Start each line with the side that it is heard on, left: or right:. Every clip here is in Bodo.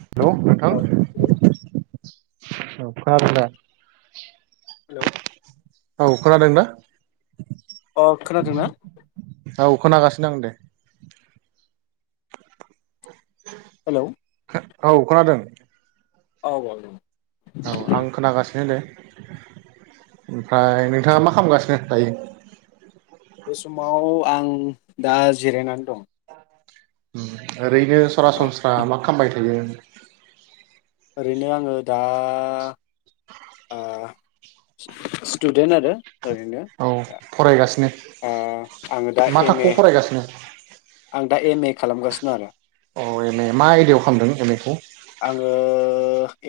right: हेलौ नोंथां
left: औ हेलौ
right: औ खोनादों ना?
left: हेलौ
right: औ खोनादों ना?
left: अ खोनादोंना?
right: औ खोनागासिनो आं दे।
left: हेलौ
right: औ खोनादों।
left: औ औ
right: ओमफाय नोंथाङा मा खामगासिनो दायो।
left: उम दा जिरायनानै दं।
right: उम दा ओरैनो
left: औ
right: सरासनस्रा मा खामबाय थायो? [inaudible]
left: ओरैनो आङो दा ओ स्ट स्टुदेन्ट आरो ओरैनो
right: औ फरायगासिनो
left: ओ आङो दा
right: मा
left: एम ए
right: थाखोआव फरायगासिनो
left: आं दा एम ए खालामगासिन' आरो
right: अ एम ए मा आयडायाव खालामदों एम ए खौ
left: आङो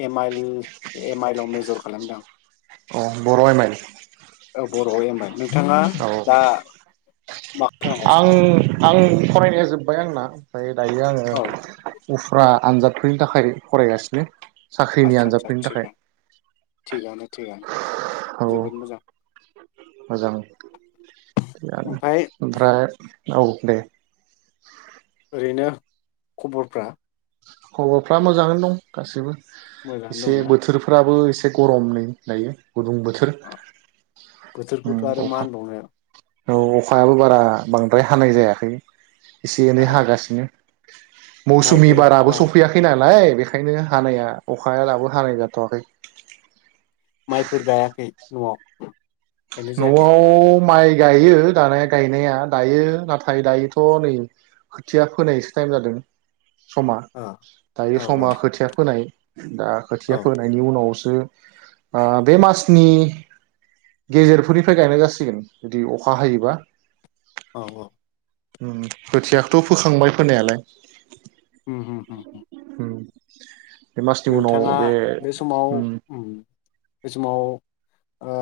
left: M I L M I L आव मेजर खालामदां
right: अ बर' एमाइल
left: बर' आव एम आइ एल नोंथाङा दा मा
right: आं
left: खालामगासिनो आरो
right: आं फरायनाया जोब बाय आंना ओमफाय दायो आङो
left: औ
right: उफ्रा आनजादफोरनि थाखाय फरायगासिनो साख्रिनि
left: आदसा आदसा
right: आन्जादफोरनि थाखाय
left: थिगानो थिगानो
right: औ
left: थिगानो जोबोद मोजां
right: मोजां थिगानो
left: ओमफ्राय
right: ओमफ्राय औ दे
left: ओरैनो खबरफ्रा
right: खबरफ्रा मोजाङैनो दं गासैबो
left: मोजाङानो
right: एसे
left: दंना
right: बोथोरफ्राबो एसे एसे गरम‌ नै दायो गुदुं बोथोर
left: औ
right: उम
left: बोथोरखौथ' आरो मा
right: अखा
left: होनबावनो
right: औ अखायाबो बारा बांद्राय हानाय जायाखै एसे एनै
left: आ
right: हागासिनो मौसुमि बाराबो
left: माइफोरा
right: सफैयाखै नालाय बेखायनो हानाया अखाया दाबो हानाय जाथ'वाखै
left: माइफोर गायाखै न'आव गायनाय जायाखै
right: न'आव माइ गायो दानाया गायनाया दायो नाथाय दायोथ' नै खोथिया फोनायसो टाइम जादों समा
left: ओ औ
right: दायो समा खोथिया फोनाय दा
left: औ
right: खोथिया फोनायनि उनावसो बे मासनि गेजेरफोरनिफ्राय गायनाय जासिगोन जुदि अखा हायोबा
left: औ औ
right: खोथियाखौथ' फोखांबाय फोनायालाय
left: उम उम होम होम
right: [inaudible] बे मासनि उनाव
left: नोंथाङा
right: बे
left: समाव उम बे समाव ओ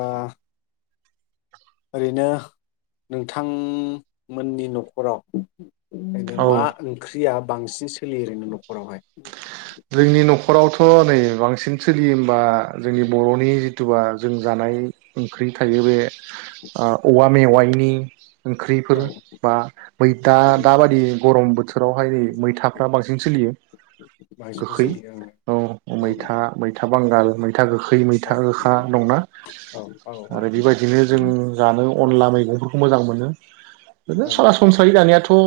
left: ओरैनो नोंथांमोननि न'खराव नों
right: औ
left: मा ओंख्रिया? बांसिन सोलियो ओरैनो न'खरावहाय
right: जोंनि न'खरावथ' नै बांसिन सिन सोलियो बा जोंनि बर'नि जि जिथुबा जों जानाय ओंख्रि थायो बे ओ औवा मेवाइनि
left: औ
right: ओंख्रिफोर बा मैथा दाबादि गरम बो बोथोरावहाय नै मैथाफ्रा बांसिन सोलियो
left: बांसिनबो
right: गोखै
left: सोलियो ओं
right: औ मैथा मैथा बांगाल मैथा गोखै
left: औ
right: मैथा गोखा दंना
left: औ औ औ
right: आरो बेबायदिनो जों जानो अनला मैगंफोरखौ मोजां मोनो बिनो
left: ओं
right: सरासनस्रायै दानियाथ' ओ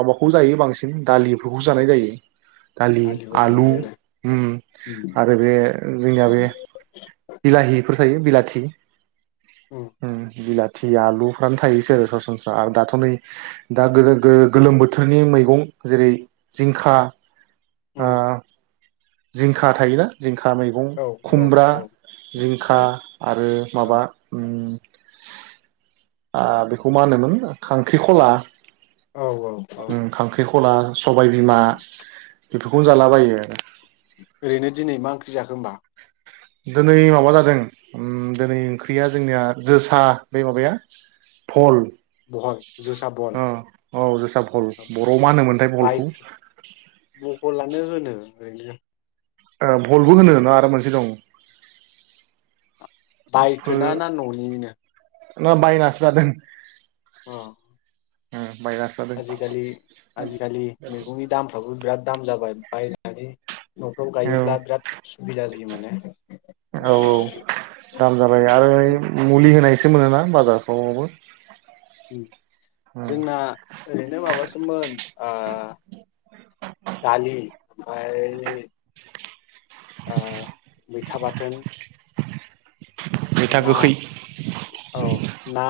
right: माबाखौ जायो बांसिन दालिफोरखौसो जानाय जायो दालि
left: दालिफोरबो
right: आलु
left: जायो आरो
right: उम
left: उम
right: आरो बे जोंनिया बे बिलाहिफोर जायो बिलाथि उम बिला थि आलुफ्रानो थायोसै आरो सरासनस्रा आरो दाथ' नै दा गोदो गोलो-गोलोम बोथोरनि मैगं जेरै जिंखा आ
left: उम
right: जिंखा थायोना जिंखा खा मैगं
left: औ औ
right: खुमब्रा
left: औ
right: जिंखा
left: औ
right: आरो
left: औ
right: माबा ओम आ बेखौ मा होनोमोन खांख्रिखला
left: औ औ औ
right: ख'ला सबाय बिमा बेफोरखौनो जालाबायो आरो
left: ओरैनो दिनै मा ओंख्रि जाखो ओमबा?
right: दोनै माबा जादों उम दोनै ओंख्रिया जोंनिया जोसा बे माबाया भल
left: बहल जोसा बहल
right: ओ औ जोसा भल बर'आव मा होनोमोनथाय भलखौ?
left: आनो होनो ओरैनो
right: ओ भलबो होनो आरो मोनसे दं फो
left: बायखोना ना न'निनो?
right: ना बायनासो जादों
left: अ
right: उम
left: आजिखालि आजिखालि मैगंनि दामफ्राबो बिराद दाम जाबाय बायनानै न'फ्राव
right: औ
left: गायोब्ला बिराद सुबिदा जायो माने
right: औ औ दाम जाबाय आरो मुलि होनायसो मोनोना बाजार [unintelligible]
left: जोंना ओरैनो माबासोमोन आ दालि ओमफाय आ मैथा बाथोन ओमफाय
right: मैथा
left: ना
right: गोखै
left: औ ना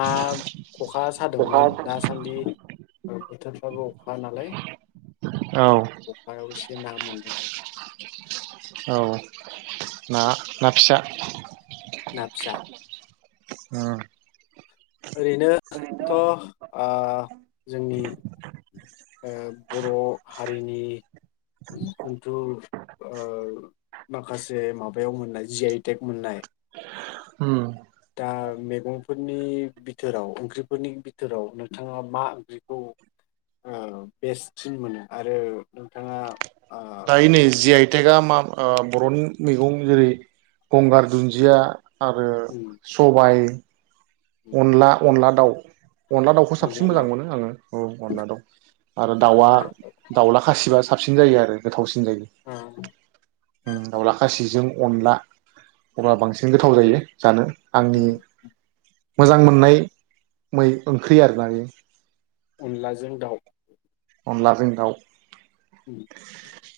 left: खखा
right: खखा
left: सादोंमोन दासान्दि बोथोरफ्राबो अखा नालाय
right: औ
left: अखायावस से ना मोनदोंमोन
right: औ ना ना फिसा
left: ना फिसा
right: अह
left: ओरैनो थ' ओ जोंनि ओ बर' ओ हारिनि जुनथु ओ माखासे माबायाव मोननाय जि आइ टेक मोननाय
right: उम
left: ओ मेगंफोरनि बिथोराव ओंख्रिफोरनि बिथोराव नोंथाङा मा ओंख्रिखौ ओ बेस्ट सिन मोनो आरो नोंथाङा ओ
right: दायो नै जि आइ टेगा मा ओ बर'नि मैगं जेरै गंगार दुन्दिया आरो
left: उम
right: सबाइ अनला अनला दाउ अनला दाउखौ साबसिन
left: अनला
right: मोजां
left: दाउ
right: मोनो आङो औ अनला दाउ आरो दाउआ
left: अनला
right: दाउला खासिबा सो साबसिन जायो आरो गोथावसि सिन जायो
left: ओ
right: उम दावला खासिजों अनला अब्ला बांसिन गोथाव जायो जानो आंनि
left: [inaudible]
right: मोजां मोननाय मै ओंख्रि आरोना बे
left: अनलाजों दाउ
right: अनलाजों दाउ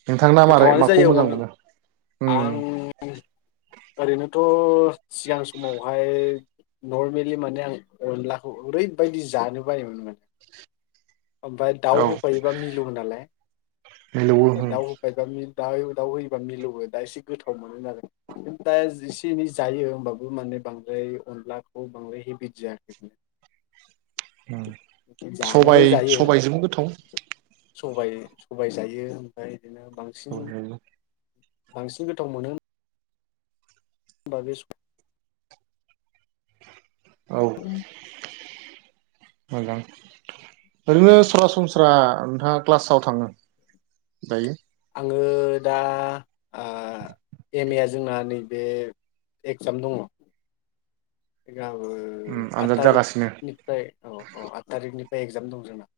right: नोंथांना मारै
left: गोथावानो
right: माखौ
left: जायो।
right: मोजां
left: अन
right: मोनो उम
left: आं ओरैनोथ' सिगां समावहाय नर्मेलि माने आं अनलाखौ ओरैबायदि जानो बायोमोन माने ओमफाय दाउ
right: औ
left: होफायोबा मिलौओ नालाय
right: मिलौवो उम
left: दा दाउ होफायोबा मिल दयु दाउ होयोबा मिलौओ दा एसे गोथाव मोनो नालाय दा एसे एनै जायो होमबाबो माने बांद्राय अनलाखौ बांद्राय हेबिट जायाखै
right: ओ
left: जानायालाय
right: सबाय
left: जायो
right: सबायजोंबो गोथाव
left: सबाय सबाय जायो ओमफाय बिदिनो बांसिन बांसिन गोथाव मोनो। बा बे सम
right: औ मोजां ओरैनो सरासनस्रा नोंथाङा क्लासाव थाङो दायो।
left: आङो दा ओ एम ए आ जोंना नैबे एगजाम दङ। ओ
right: उम
left: आठ
right: आनजाद जागासिनो
left: थारिखनिफ्राय औ औ आठ थारिखनिफ्राय बे एक्जाम दं जोंना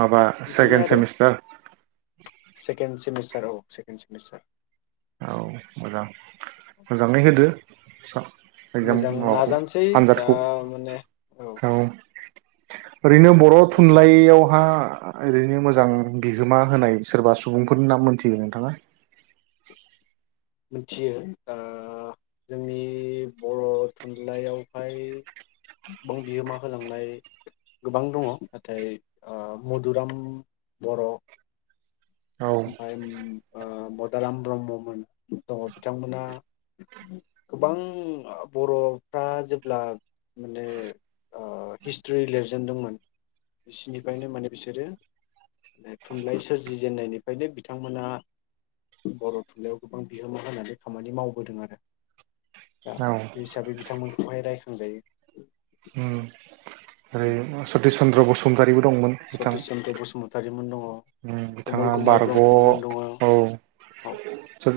right: माबा
left: बिदिनो
right: सेकेणड
left: आरो
right: सेमिस्टार
left: सार औ सेकणड सेमिस्टार
right: औ मोजां मोजाङै जब आसा
left: मोजां नाजानोसै दा माने औ
right: ओरैनो बर'
left: नाजागासिनो
right: थुनलाइयावहा ओरैनो मोजां बिहोमा होनाय सोरबा सुबुंफोरनि नाम मोनथिगो नोंथाङा?
left: मिथियो ओ जोंनि बर' थुनलाइयावहाय गोबां बिहोमा होलांनाय गोबां दङ नाथाय ओ मधुराम बर'
right: औ
left: [unintelligible] ओ मदाराम ब्रह्ममोन। दङ बिथांमोना गोबां बर'फ्रा जेब्ला माने हिस्ट्रि लिरजेनदोंमोन बिसिनिफ्रायनो माने बिसोरो थुनलाइ सोरजिजेननायनिफ्रायनो बिथांमोना बर' थुनलाइयाव गोबां बिहोमा होनानै खामानि मावबोदों आरो दा
right: औ
left: बे हिसाबै बिथांमोनखौहाय रायखांजायो।
right: उम ओरै
left: [inaudible]
right: सतिस चन्द्र बसुमतारी
left: सतिस चन्द्र बसुमतारिमोन दङ। औ कमल
right: बिथाङा
left: कुमार
right: बारग' औ
left: ब्रह्ममोन दङ
right: सोर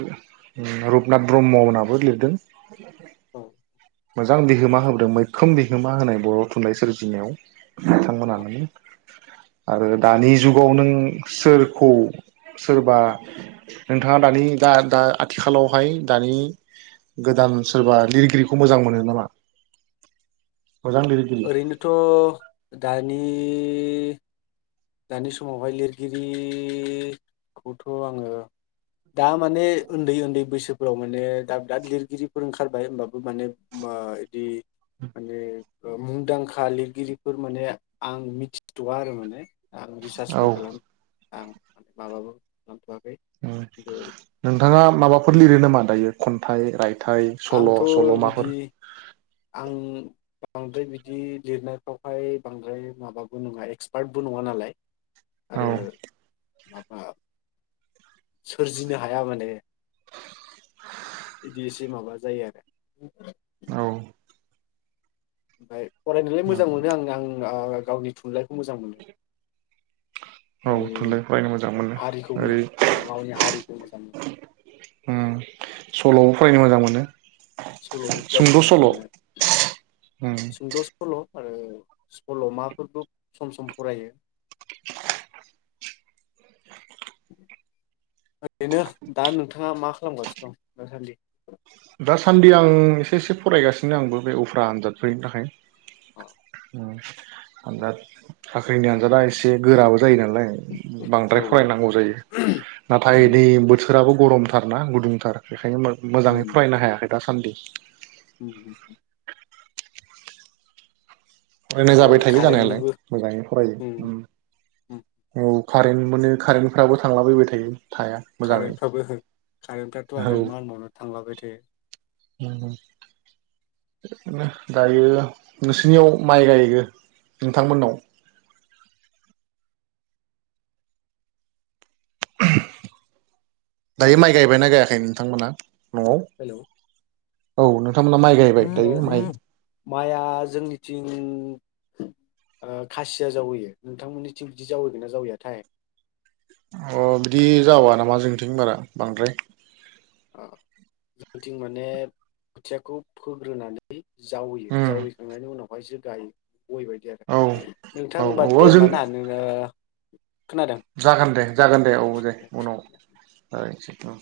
right: रुपनाथ ब्रह्म होनहाबो लिरदों
left: औ
right: [inaudible] मोजां बिहोमा होबोदों मैखोम बिहोमा होनाय बर' थुनलाइ सोरजिनायाव बिथांमोना नों आरो दानि जुगाव नों सोरखौ सोरबा नोंथाङा दानि दा दा आथिखालावहाय दानि गोदान सोरबा लिरगिरिखौ मोजां मोनो नामा? मोजां लिरगिरि
left: ओरैनोथ' दानि इ दानि समावहाय लिरगिरिखौथ' आङो दा माने ओन्दै ओन्दै बैसोफोराव माने दाब दाब लिरगिरिफोर ओंखारबाय होमबाबो माने ओ इदि माने ओ मुंदांखा लिरगिरिफोर माने आं मिथिथ'वा आरो माने। आं
right: औ
left: रिसार्चबो खालाम आं माबाबो नंथ'वा
right: उम नोंथाङा माबाफोर
left: खिन्थु
right: लिरो नामा दायो खन थाइ राय
left: आंथ' बिदि आं बांद्राय बिदि लिरनायफ्रावहाय बांद्राय माबाबो नङा एक्सपार्टबो नङा नालाय
right: औ
left: आरो माबा सोरजिनो हाया माने। इदि एसे माबा जायो आरो।
right: औ
left: [unintelligible] फरायनोलाय मोजां
right: औ
left: मोनो आं आं गाला-ला गावनि थुनलाइ खौ मोजां मोनो माने
right: थुनलाइ फरायनो मोजां मोनो
left: हारिखौ
right: ओरै
left: गावनि हारिखौ मोजां मोनो।
right: उम सल'बो फरायनो मोजां मोनो।
left: सल'बो फरायनो
right: सुंद'
left: मोजां
right: सल'
left: मोनो
right: उम
left: सुंद' सल' आरो स्कल'मा फोरबो सम सम फरायो।
right: [inaudible]
left: ओरैनो दा नोंथाङा मा खालामगासिनो दं दासान्दि?
right: दासान्दि आं एसे एसे फरायगासिनो आंबो बे उफ्रा आनजादफोरनि थाखाय।
left: अ
right: ओ आजाद साख्रिनि आनजादा एसे गोराबो जायो नालाय बांद्राय
left: औ
right: फरायनांगौ जायो नाथाय
left: उम
right: दै बोथ थोराबो गरमथारना गुदुंथार बेखायनो मो
left: उम
right: मोजाङै हायाखै दासान्दि
left: [unintelligible]
right: ओरैनो
left: आरो
right: जाबाय थायो जानायालाय
left: कारेन्टनिबो
right: मोजाङै फरायो उम
left: उम
right: औ कारेन्ट मोनो कारेन्टफ्राबो थांलाबायबाय थायो। थाया मोजाङै
left: कारेन्टफ्राबो कारेन्टफ्राथ' आरो मा होनबावनो थांलाबाय थायो
right: उम। इदिनो दायो नोंसिनियाव माइ गायो नोंथां मोननाव? [inaudible] दायो माइ गायबायना गायाखै नोंथांमोना न आव
left: हेलौ
right: औ नों
left: अ माइआ जोंनिथिं खासिया जावैयो नोंथांमोननिथिं बिदि जावैगोन ना जावैयाथाय
right: अ बिदि जावा नामा जोंनिथिं बारा बांद्राय
left: जोंथिं माने खोथियाखौ फोग्रोनानै जावैयो
right: उम
left: जावैखांनायनि उनावहायसो गायो बै बायदि आरो
right: औ औ
left: नोंथांबा दे
right: औ जों
left: होमबा ना नोङो खोनादों
right: जागोन दे जागोन दे औ दे उनाव रायलायसै औ